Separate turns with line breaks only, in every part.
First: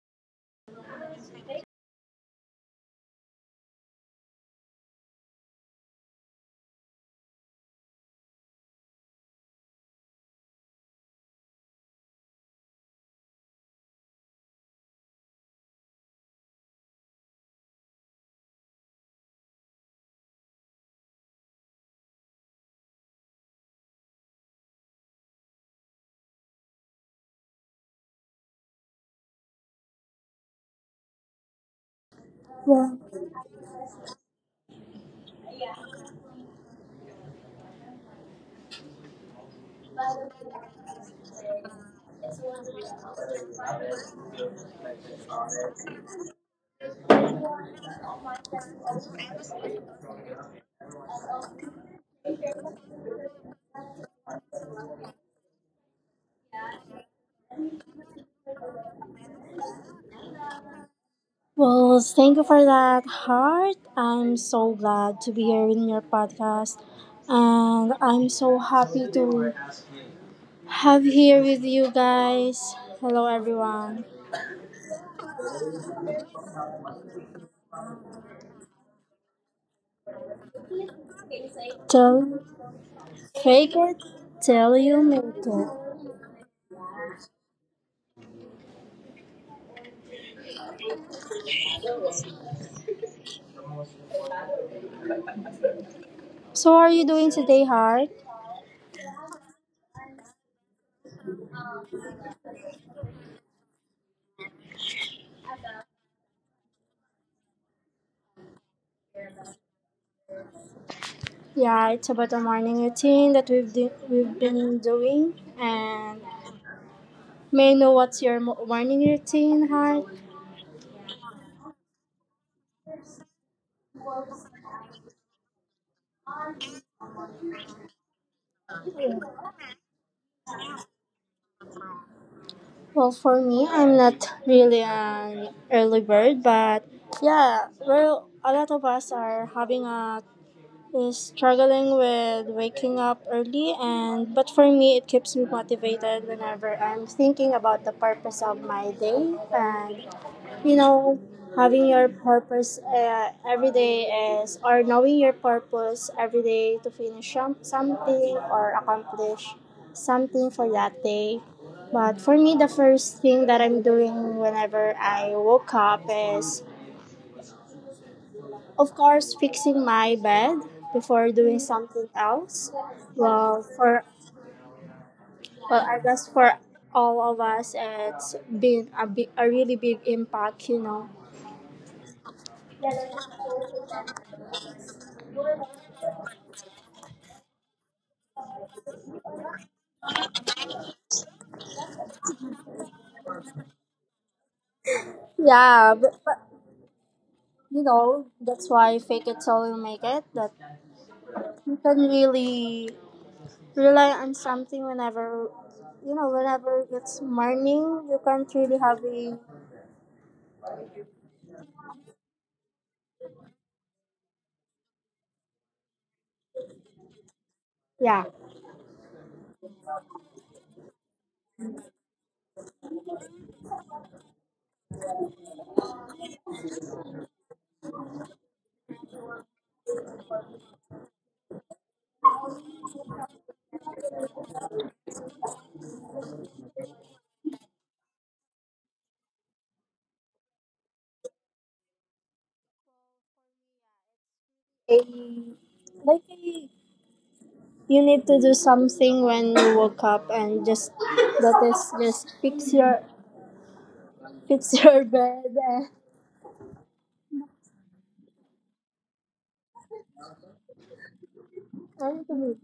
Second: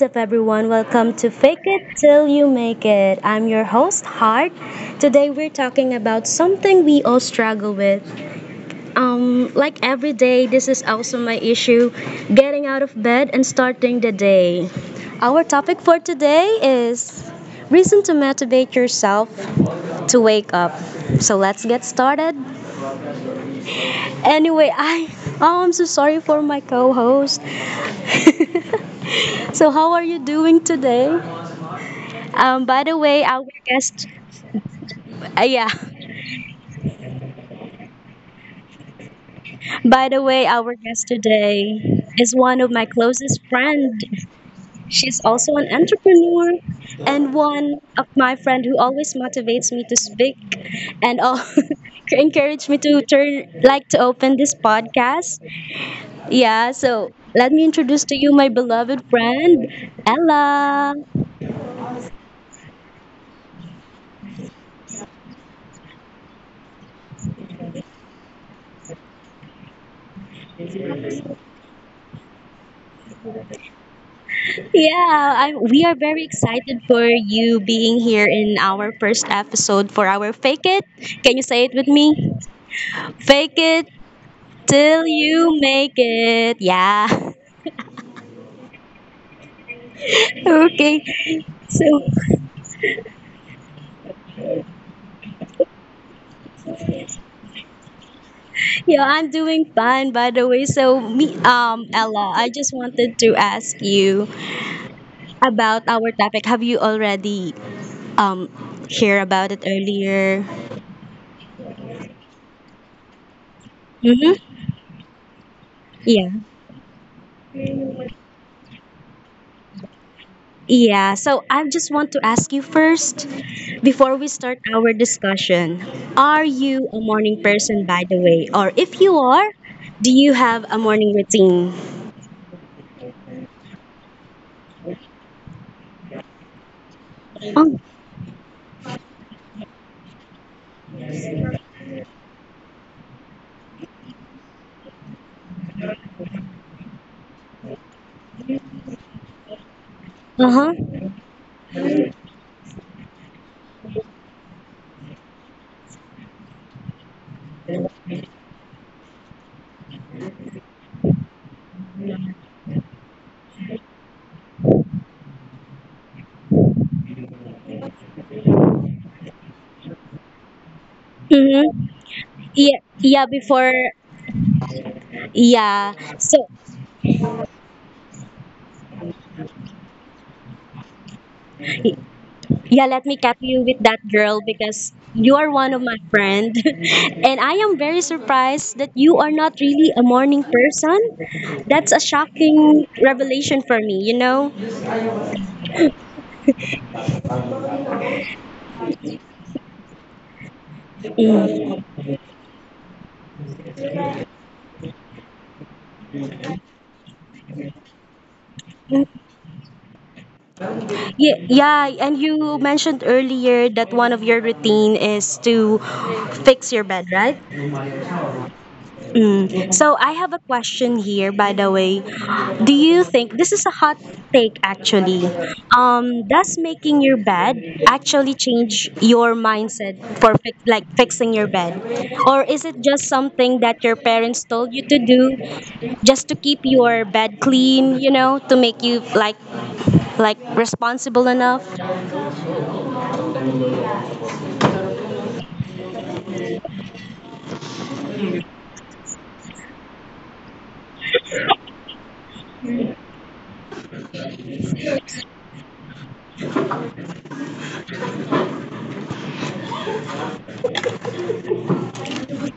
up, everyone? Welcome to Fake It Till You Make It. I'm your host, Heart. Today, we're talking about something we all struggle with. Like every day, this is also my issue getting out of bed and starting the day. Our topic for today is reason to motivate yourself to wake up. So let's get started. Anyway, I oh, I'm so sorry for my co-host. So how are you doing today? By the way, our guest, yeah, by the way, our guest today is one of my closest friend. She's also an entrepreneur and one of my friend who always motivates me to speak and all encourage me to turn like to open this podcast. Yeah, so let me introduce to you my beloved friend, Ella.
Well, thank you for that, Heart. I'm so glad to be here in your podcast. And I'm so happy to have here with you guys. Hello, everyone.
Yeah, I, we are very excited for you being here in our first episode for our Fake It. Can you say it with me?
Till
Fake
fake
it
it till you
till
make
you
it.
make it. Yeah. Okay. So,
So, how are you doing today, Heart?
yeah, I'm doing fine by the way. So, me Ella, I just wanted to ask you about our topic. Have you already um hear about it earlier?
Yeah, it's about a morning routine that
Mhm.
we've been doing. And
Yeah.
may I know what's your morning routine, Heart?
Yeah. So I just want to ask you first, before we start our discussion, are you a morning person, by the way? Or if you are, do you have a morning routine?
Well, for me, I'm not really an early bird, but yeah,
Oh,
well, a lot of us are having a is struggling with waking up early and but for me it keeps me motivated whenever I'm thinking about the purpose of my day and
uh
you
huh.
know having your purpose every day is or knowing your purpose every day to finish something or accomplish something for that day but for me the first thing that I'm doing whenever I woke up is of course fixing my bed before doing
Mm-hmm.
something else
Yeah, yeah,
well
before,
for well
yeah.
I guess
So,
for all of us it's been a really big impact you know.
yeah, let me cap you with that girl because you are one of my friend. And I am very surprised that you are not really a morning person. That's a shocking revelation for me, you know?
Yeah. You know, that's why fake it till you make it. That
Mm.
you can really rely on something whenever, you know, whenever it's morning, you can't really have a,
Yeah, yeah, and you mentioned earlier that one of your routine is to fix your bed, right?
yeah,
Mm. So I have a question here, by the way. Do you think this is a hot take actually? Does making your bed actually change your mindset for fixing your bed, or is it just something that your parents told you to do just to keep your bed clean? You know, to make you like responsible enough?
a, like a, you need to do something when you woke up and just, that is just fix fix your bed and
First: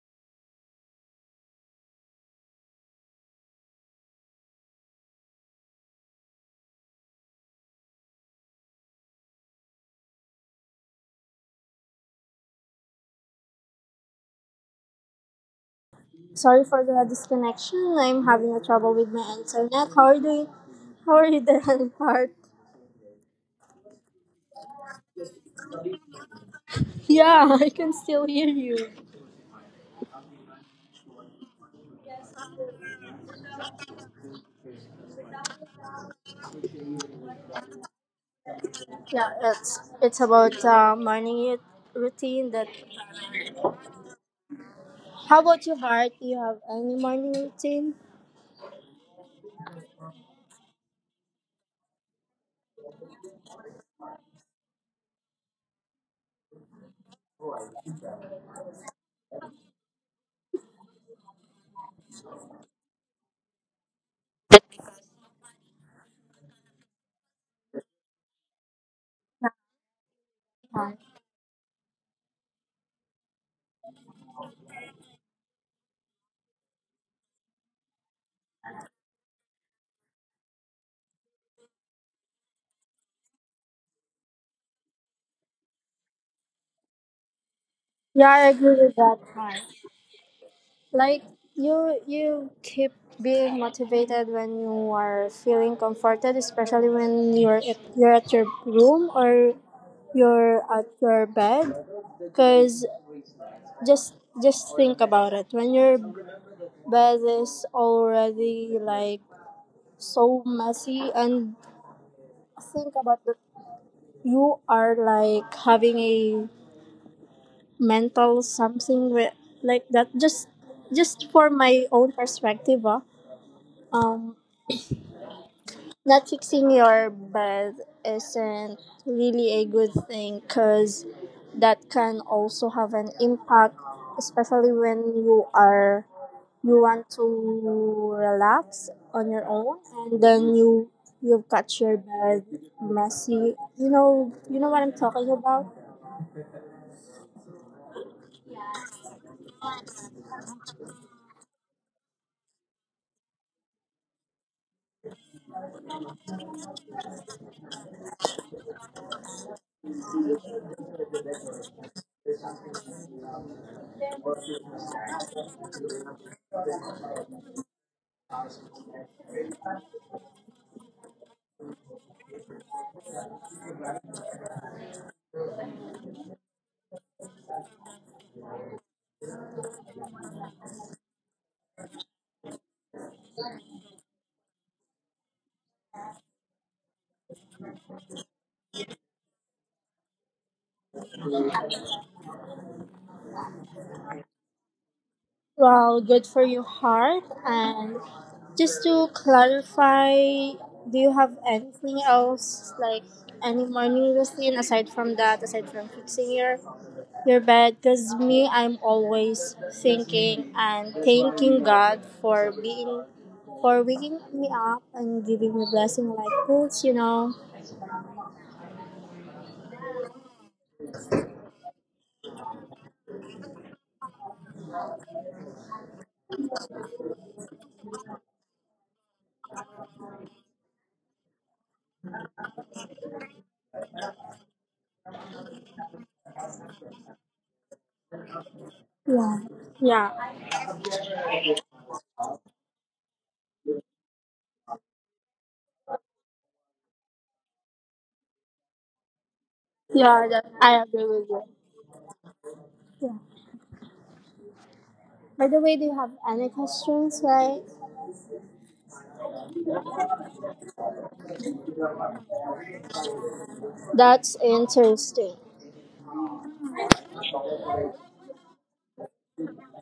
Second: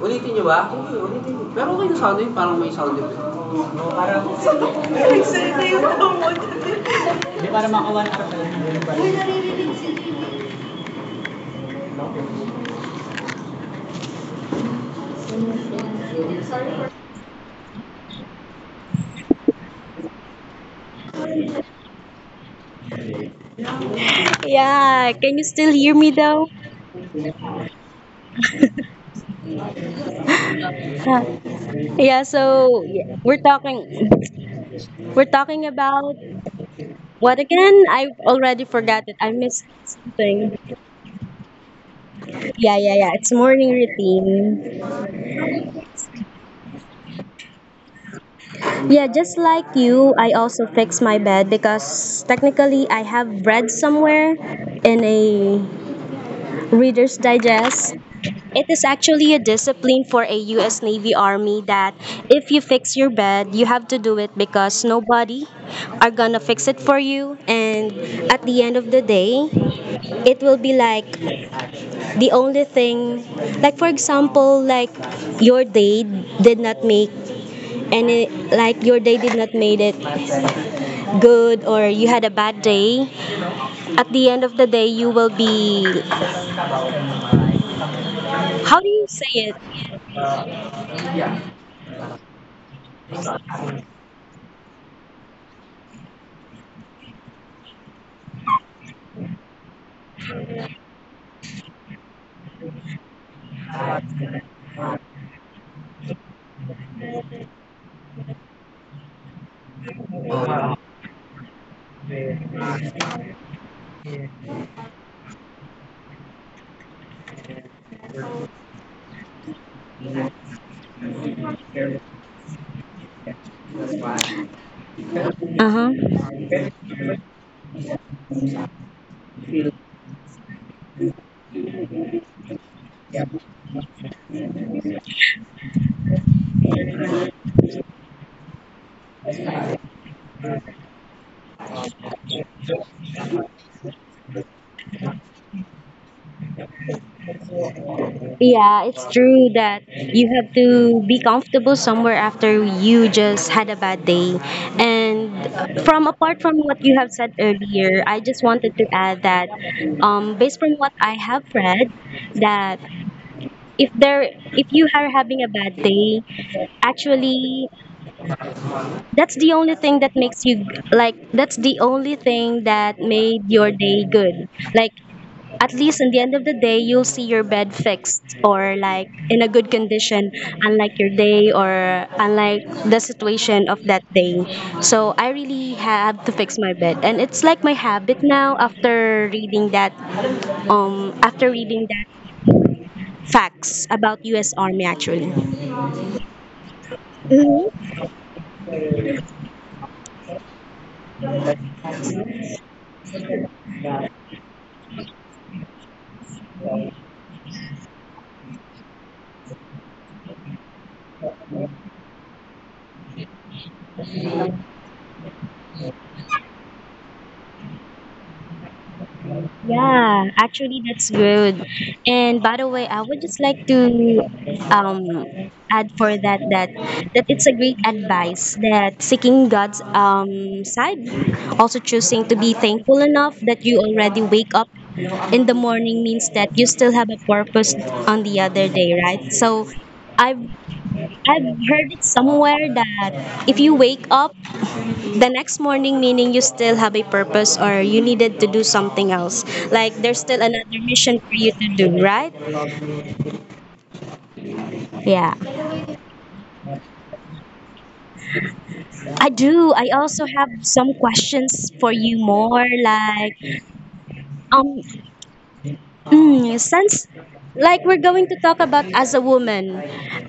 Ulitin niyo ba? Sige, ulitin niyo. Pero okay na sound effect. Parang may sound effect.
Sorry for the disconnection. I'm having a trouble with my internet. How are you doing? How are you doing, Part?
Yeah, can you still hear me though?
Yeah, I can still hear you.
Huh. Yeah, so yeah, we're talking about what again? I already forgot it.
Yeah,
I missed
it's about
something.
morning routine. That
Yeah, yeah, yeah. It's morning routine.
how about you, Heart? Do you have any morning routine?
Yeah, just like you, I also fix my bed because technically I have read somewhere in a Reader's Digest. It is actually a discipline for a US Navy Army that if you fix your bed, you have to do it because nobody are gonna fix it for you and at the end of the day, it will be
Hi.
like the only thing, like for example, like your day did not make any, like your day did not made it good or you had a bad day, at the end of the day you will be,
Yeah, I
how
agree
do
with
you
that,
say it?
Heart. Like you keep being motivated when you are feeling comforted, especially when you're at your room or you're at your bed. Cause just just think about it. When your bed is already like so messy and think about the you are like having a mental something with, like that just for my own perspective um
Uh-huh.
not fixing your bed isn't really a good thing because that can also have an impact especially when you are you want to relax on your own and then you you've got your bed messy you know what I'm talking about.
Yeah, it's true that you have to be comfortable somewhere after you just had a bad day. And from apart from what you have said earlier, I just wanted to add that based from what I have read, that if there if you are having a bad day, actually that's the only thing that makes you, that's the only thing that made your day good. Like at least in the end of the day you'll see your bed fixed or like in a good condition, unlike your day or unlike the situation of that day. So I really have to fix my bed and it's like my habit now after reading that, after reading that facts about US Army actually.
Well, good for your heart.
Mm-hmm.
And just to clarify, do you have anything else like any morning routine aside from that, aside from fixing your bed? Because me, I'm always thinking and thanking God for waking me up and giving me blessing like this. You know?
Yeah, actually that's good. And by the way, I would just like to um add for that that it's a great advice that seeking God's side, also choosing to be thankful enough that you already wake up in the morning means that you still have a purpose on the other day, right? So
Yeah.
I've
Yeah.
I've heard it somewhere that if you wake up the next morning, meaning you still have a purpose or you needed to do something else, like there's still another
Yeah.
mission
That,
for you
I
to
agree
do,
with you.
right?
Yeah.
Yeah,
By the way, do you have any questions? Right?
I do. I also have some questions for you, more like, um
That's interesting.
mm, sounds like we're going to talk about as a woman.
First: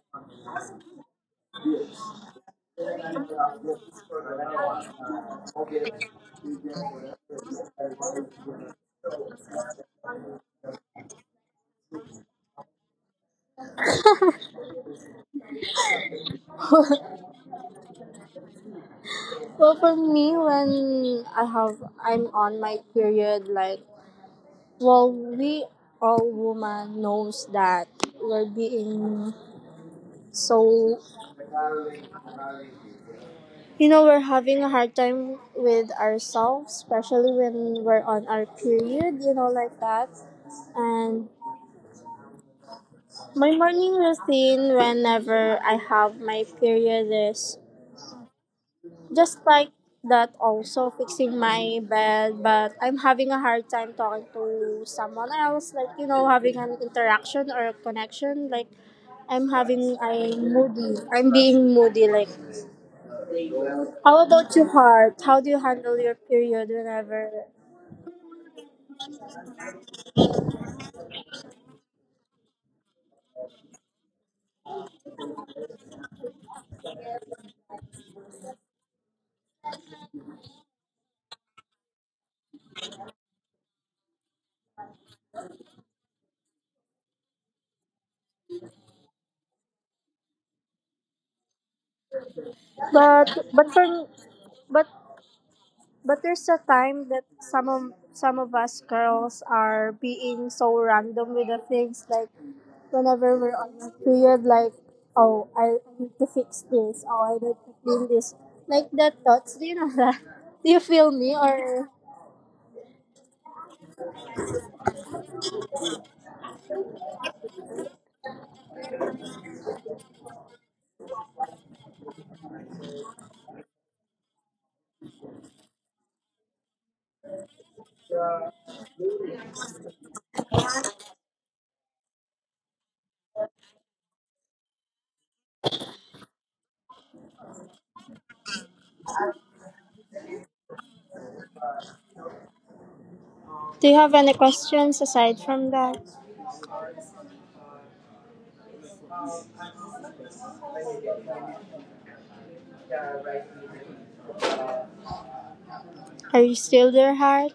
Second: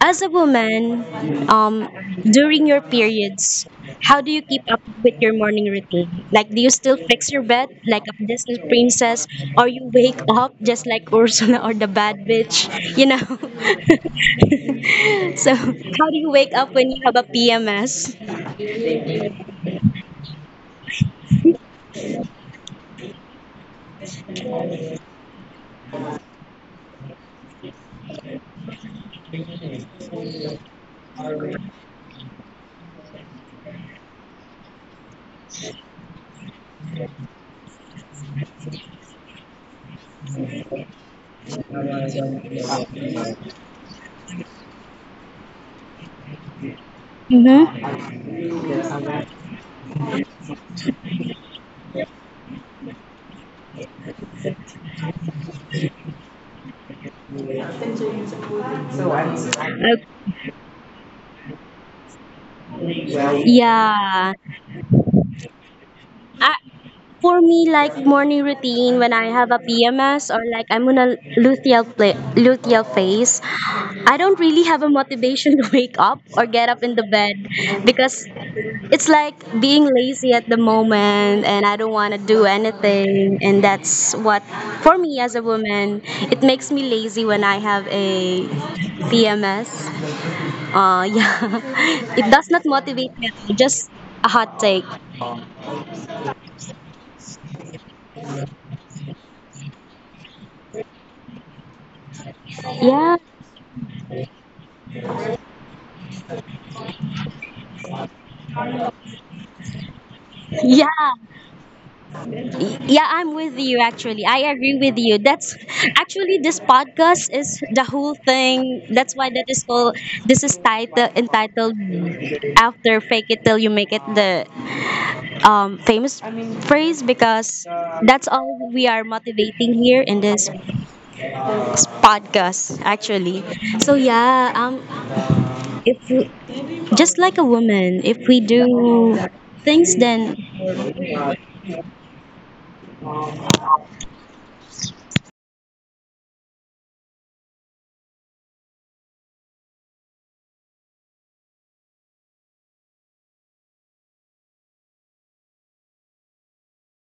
As a woman, um, during your periods, how do you keep up with your morning routine? Like, do you still fix your bed like a Disney princess, or you wake up just like Ursula or the bad bitch? You know. So, how do you wake up when you have a PMS?
Well, for me, when I'm on my period, like well, we all woman knows that we're being so you know we're having a hard time with ourselves, especially when we're on our period, you know, like that. And my morning routine whenever I have my period is
Mm-hmm.
just like that, also fixing my bed, but I'm having a hard time talking to someone else, like, you know, having an interaction or a connection. Like, I'm moody. I'm being moody. Like, how about your
Yeah.
heart? How do you handle your period
I,
whenever?
for me, like morning routine when I have a PMS or like I'm on a luteal phase, I don't really have a motivation to wake up or get up in the bed because it's like being lazy at the moment and I don't want to do anything and that's what, for me as a woman, it makes me lazy when I have a PMS. Yeah. It does not motivate me.
But for,
Just a
but
hot take.
But there's a time that some of us girls are being so random with the things like whenever
Yeah.
we're on a period like oh I need to fix this, oh I need to clean this. Like that thoughts, do you know that? Do you feel
Yeah.
me or
Yeah, I'm with you actually. I agree with you. That's actually this podcast is the whole thing. That's why that is called, this is title entitled after fake it till you make it, the famous phrase because that's all we are motivating here in this podcast actually. So yeah, if we, just like a woman, if we do things then
do you have any questions aside from that? Are you still there, heart?